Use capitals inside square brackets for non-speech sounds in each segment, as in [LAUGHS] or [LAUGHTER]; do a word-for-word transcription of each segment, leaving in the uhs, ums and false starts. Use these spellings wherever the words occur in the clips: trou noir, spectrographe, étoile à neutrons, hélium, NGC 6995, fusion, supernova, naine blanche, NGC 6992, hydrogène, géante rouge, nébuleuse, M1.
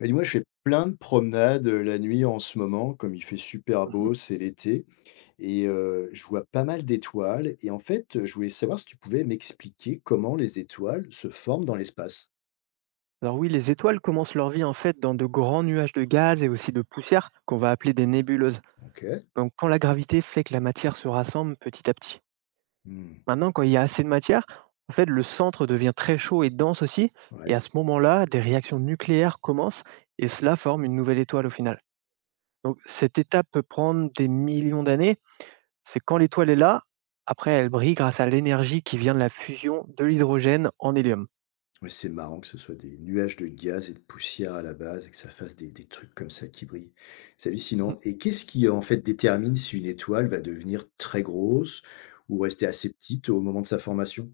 Bah, dis-moi, je fais plein de promenades, heu, la nuit en ce moment, comme il fait super Mmh. beau, c'est l'été et heu, je vois pas mal d'étoiles et en fait, heu, je voulais savoir si tu pouvais m'expliquer comment les étoiles se forment dans l'espace? Alors oui, les étoiles commencent leur vie en fait dans de grands nuages de gaz et aussi de poussière qu'on va appeler des nébuleuses. OK. Donc quand la gravité fait que la matière se rassemble petit à petit. Mmh. Maintenant, quand il y a assez de matière, en fait, le centre devient très chaud et dense aussi. Et à Ouais. ce moment-là, des réactions nucléaires commencent et cela forme une nouvelle étoile au final. Donc cette étape peut prendre des millions d'années. C'est quand l'étoile est là, après elle brille grâce à l'énergie qui vient de la fusion de l'hydrogène en hélium. Ouais, c'est marrant que ce soit des nuages de gaz et de poussière à la base et que ça fasse des des trucs comme ça qui brillent. C'est Mmh. hallucinant, et qu'est-ce qui, en fait, détermine si une étoile va devenir très grosse ou rester assez petite au moment de sa formation?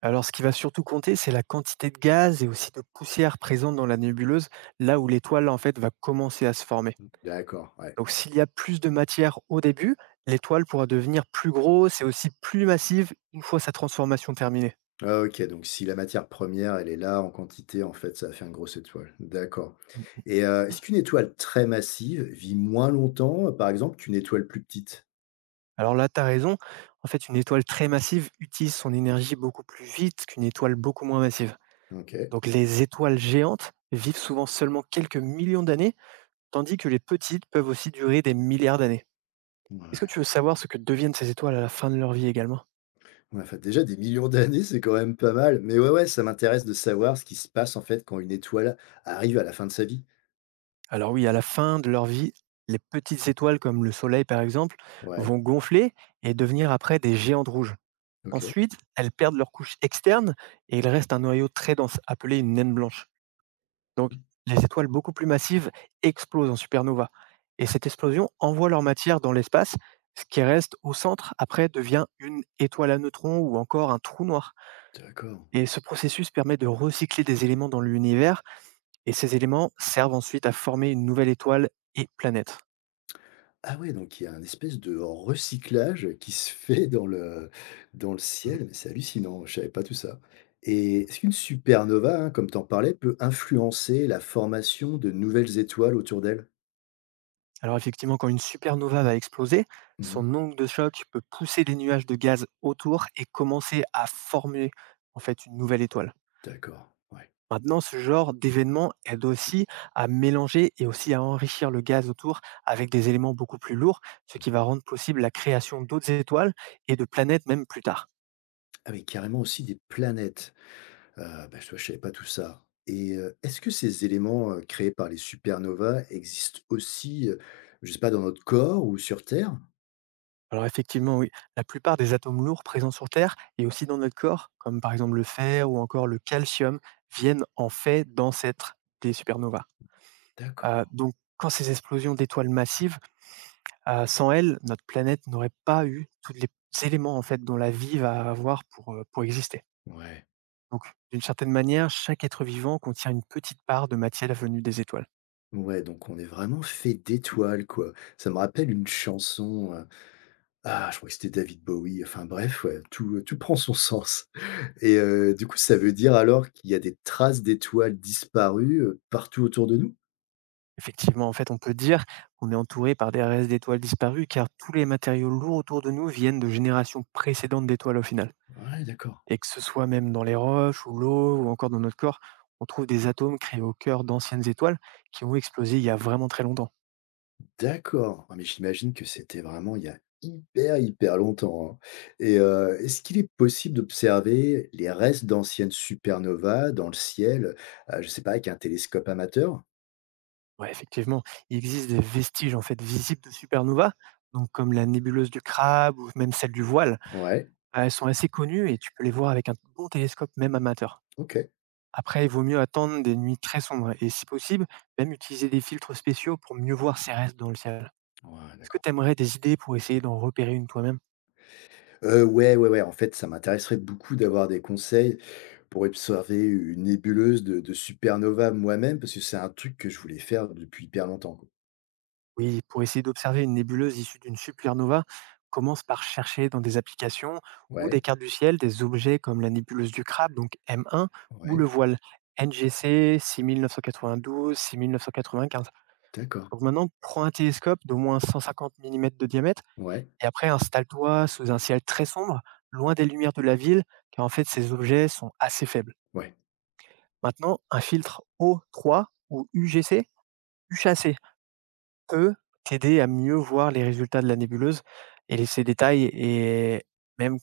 Alors ce qui va surtout compter, c'est la quantité de gaz et aussi de poussière présente dans la nébuleuse, là où l'étoile en fait va commencer à se former. D'accord, ouais. Donc s'il y a plus de matière au début, l'étoile pourra devenir plus grosse et aussi plus massive une fois sa transformation terminée. Ah OK, donc si la matière première, elle est là en quantité, en fait, ça fait une grosse étoile. D'accord, Mmh. et heu, est-ce qu'une étoile très massive vit moins longtemps, euh, par exemple, qu'une étoile plus petite? Alors là, tu as raison, en fait une étoile très massive utilise son énergie beaucoup plus vite qu'une étoile beaucoup moins massive. OK. Donc les étoiles géantes vivent souvent seulement quelques millions d'années, tandis que les petites peuvent aussi durer des milliards d'années. Est-ce que Ouais. tu veux savoir ce que deviennent ces étoiles à la fin de leur vie également? Ouais, enfin, déjà des millions d'années, c'est quand même pas mal, mais ouais, ouais, ça m'intéresse de savoir ce qui se passe, en fait, quand une étoile arrive à la fin de sa vie. Alors oui, à la fin de leur vie, les petites étoiles comme le Soleil par exemple Ouais, vont gonfler et devenir après des géantes rouges. OK, Ensuite, elles perdent leur couche externe et il reste un noyau très dense appelé une naine blanche. Donc les étoiles beaucoup plus massives explosent en supernova et cette explosion envoie leur matière dans l'espace, ce qui reste au centre après devient une étoile à neutrons ou encore un trou noir. d'accord. Et ce processus permet de recycler des éléments dans l'univers et ces éléments servent ensuite à former une nouvelle étoile et planète. Ah ouais, donc il y a un espèce de recyclage qui se fait dans le dans le Mhm. ciel, mais c'est hallucinant, je savais pas tout ça. Et est-ce qu'une supernova, hein, comme t'en parlais, peut influencer la formation de nouvelles étoiles autour d'elle? Alors effectivement, quand une supernova va exploser, Mmh. son onde de choc peut pousser des nuages de gaz autour et commencer à former en fait une nouvelle étoile. D'accord, ouais. Maintenant, ce genre d'événement aide aussi à mélanger et aussi à enrichir le gaz autour avec des éléments beaucoup plus lourds, ce qui va rendre possible la création d'autres étoiles et de planètes même plus tard. Ah oui, carrément aussi des planètes. Ah bah, tu vois, je ne savais pas tout ça. Et heu, est-ce que ces éléments, heu, créés par les supernovas existent aussi, heu, je sais pas, dans notre corps ou sur Terre? Alors effectivement, oui, la plupart des atomes lourds présents sur Terre et aussi dans notre corps, comme par exemple le fer ou encore le calcium, viennent en fait d'ancêtres des supernovas. D'accord, Euh, donc quand ces explosions d'étoiles massives, euh, sans elles, notre planète n'aurait pas eu tous les éléments en fait dont la vie va avoir pour, euh, pour exister. ouais. Donc, d'une certaine manière, chaque être vivant contient une petite part de matière venue des étoiles. Ouais, donc on est vraiment fait d'étoiles, quoi. Ça me rappelle une chanson, heu, ah, je crois que c'était David Bowie, enfin bref, ouais, tout, tout prend son [LAUGHS] sens et heu, du coup, ça veut dire alors qu'il y a des traces d'étoiles disparues, heu, partout autour de nous? Effectivement, en fait, on peut dire qu'on est entouré par des restes d'étoiles disparues car tous les matériaux lourds autour de nous viennent de générations précédentes d'étoiles au final. Ouais, d'accord. Et que ce soit même dans les roches ou l'eau ou encore dans notre corps, on trouve des atomes créés au cœur d'anciennes étoiles qui ont explosé il y a vraiment très longtemps. D'accord. Ah mais j'imagine que c'était vraiment il y a hyper, hyper longtemps, hein, et heu, est-ce qu'il est possible d'observer les restes d'anciennes supernovas dans le ciel, heu, je sais pas, avec un télescope amateur? Ouais, effectivement, il existe des vestiges en fait visibles de supernovas, donc comme la nébuleuse du Crabe ou même celle du Voile. Ouais, Euh, Elles sont assez connues et tu peux les voir avec un bon télescope, même amateur. OK. Après, il vaut mieux attendre des nuits très sombres et, si possible, même utiliser des filtres spéciaux pour mieux voir ces restes dans le ciel. Ouais, Est-ce que d'accord. tu aimerais des idées pour essayer d'en repérer une toi-même? Heu, ouais, ouais, ouais, en fait, ça m'intéresserait beaucoup d'avoir des conseils pour observer une nébuleuse de de supernova moi-même, parce que c'est un truc que je voulais faire depuis hyper longtemps, quoi. Oui, pour essayer d'observer une nébuleuse issue d'une supernova, commence par chercher dans des applications ou Ouais, des cartes du ciel des objets comme la nébuleuse du crabe, donc M un, ou ouais, le voile N G C six mille neuf cent quatre-vingt-douze, six mille neuf cent quatre-vingt-quinze. d'accord. Donc maintenant, prends un télescope d'au moins cent cinquante millimètres de diamètre Ouais, et après installe-toi sous un ciel très sombre, loin des lumières de la ville, car en fait ces objets sont assez faibles. ouais, Maintenant, un filtre O trois ou U G C, U H A C, peut t'aider à mieux voir les résultats de la nébuleuse et les ses détails et même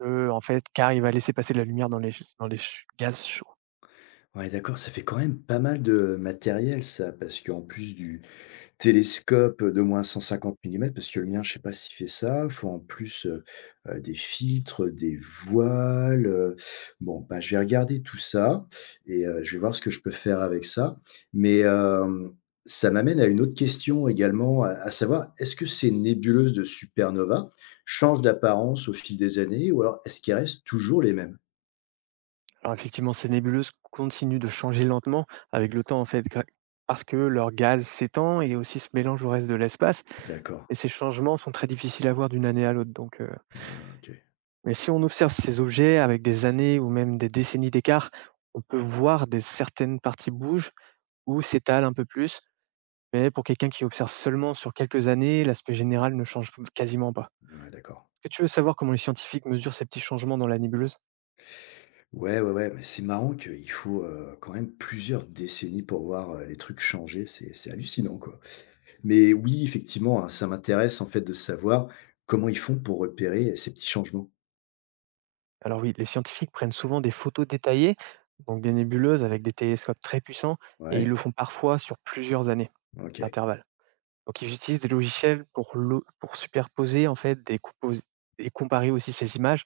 que, en fait, car il va laisser passer de la lumière dans les ch- dans les ch- gaz chauds. ouais, d'accord, ça fait quand même pas mal de matériel ça, parce qu'en plus du Télescope, heu, d'au moins cent cinquante millimètres, parce que le mien, je sais pas s'il fait ça. Faut en plus, heu heu, des filtres, des voiles, heu, bon, bah, je vais regarder tout ça et heu, je vais voir ce que je peux faire avec ça. Mais, hem, ça m'amène à une autre question également, à à savoir, est-ce que ces nébuleuses de supernova changent d'apparence au fil des années ou alors est-ce qu'elles restent toujours les mêmes? Alors effectivement, ces nébuleuses continuent de changer lentement avec le temps, en fait, gra- parce que leur gaz s'étend et aussi se mélange au reste de l'espace. D'accord, Et ces changements sont très difficiles à voir d'une année à l'autre. Donc, euh, ah, OK. mais si on observe ces objets avec des années ou même des décennies d'écart, on peut voir des certaines parties bougent ou s'étalent un peu plus. Mais pour quelqu'un qui observe seulement sur quelques années, l'aspect général ne change quasiment pas. Ouais, d'accord. Est-ce que tu veux savoir comment les scientifiques mesurent ces petits changements dans la nébuleuse? Ouais, ouais, ouais, mais c'est marrant qu'il faut, heu, quand même plusieurs décennies pour voir, heu, les trucs changer, c'est c'est hallucinant, quoi. Mais oui, effectivement, hein, ça m'intéresse, en fait, de savoir comment ils font pour repérer, ces petits changements. Alors oui, les scientifiques prennent souvent des photos détaillées, donc des nébuleuses avec des télescopes très puissants, et ils Ouais? le font parfois sur plusieurs années OK. d'intervalle. Donc ils utilisent des logiciels pour, lo- pour superposer en fait des compos- et comparer aussi ces images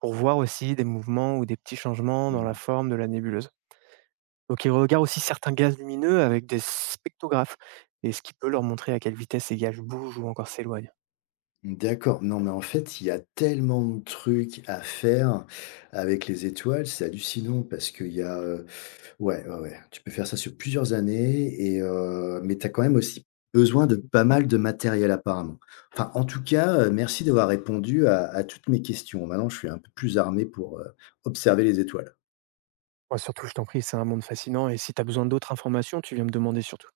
pour voir aussi des mouvements ou des petits changements dans la Mmh. forme de la nébuleuse. Donc ils regardent aussi certains gaz lumineux avec des spectrographes et ce qui peut leur montrer à quelle vitesse ces gaz bougent ou encore s'éloignent. D'accord. Non, mais en fait, il y a tellement de trucs à faire avec les étoiles, c'est hallucinant parce qu'il y a, heu. Ouais, ouais, ouais. Tu peux faire ça sur plusieurs années et heu, mais tu as quand même aussi besoin de pas mal de matériel apparemment. Enfin, en tout cas, heu, merci d'avoir répondu à à toutes mes questions. Maintenant, je suis un peu plus armé pour, heu, observer les étoiles. Moi surtout, je t'en prie, c'est un monde fascinant et si tu as besoin d'autres informations, tu viens me demander surtout.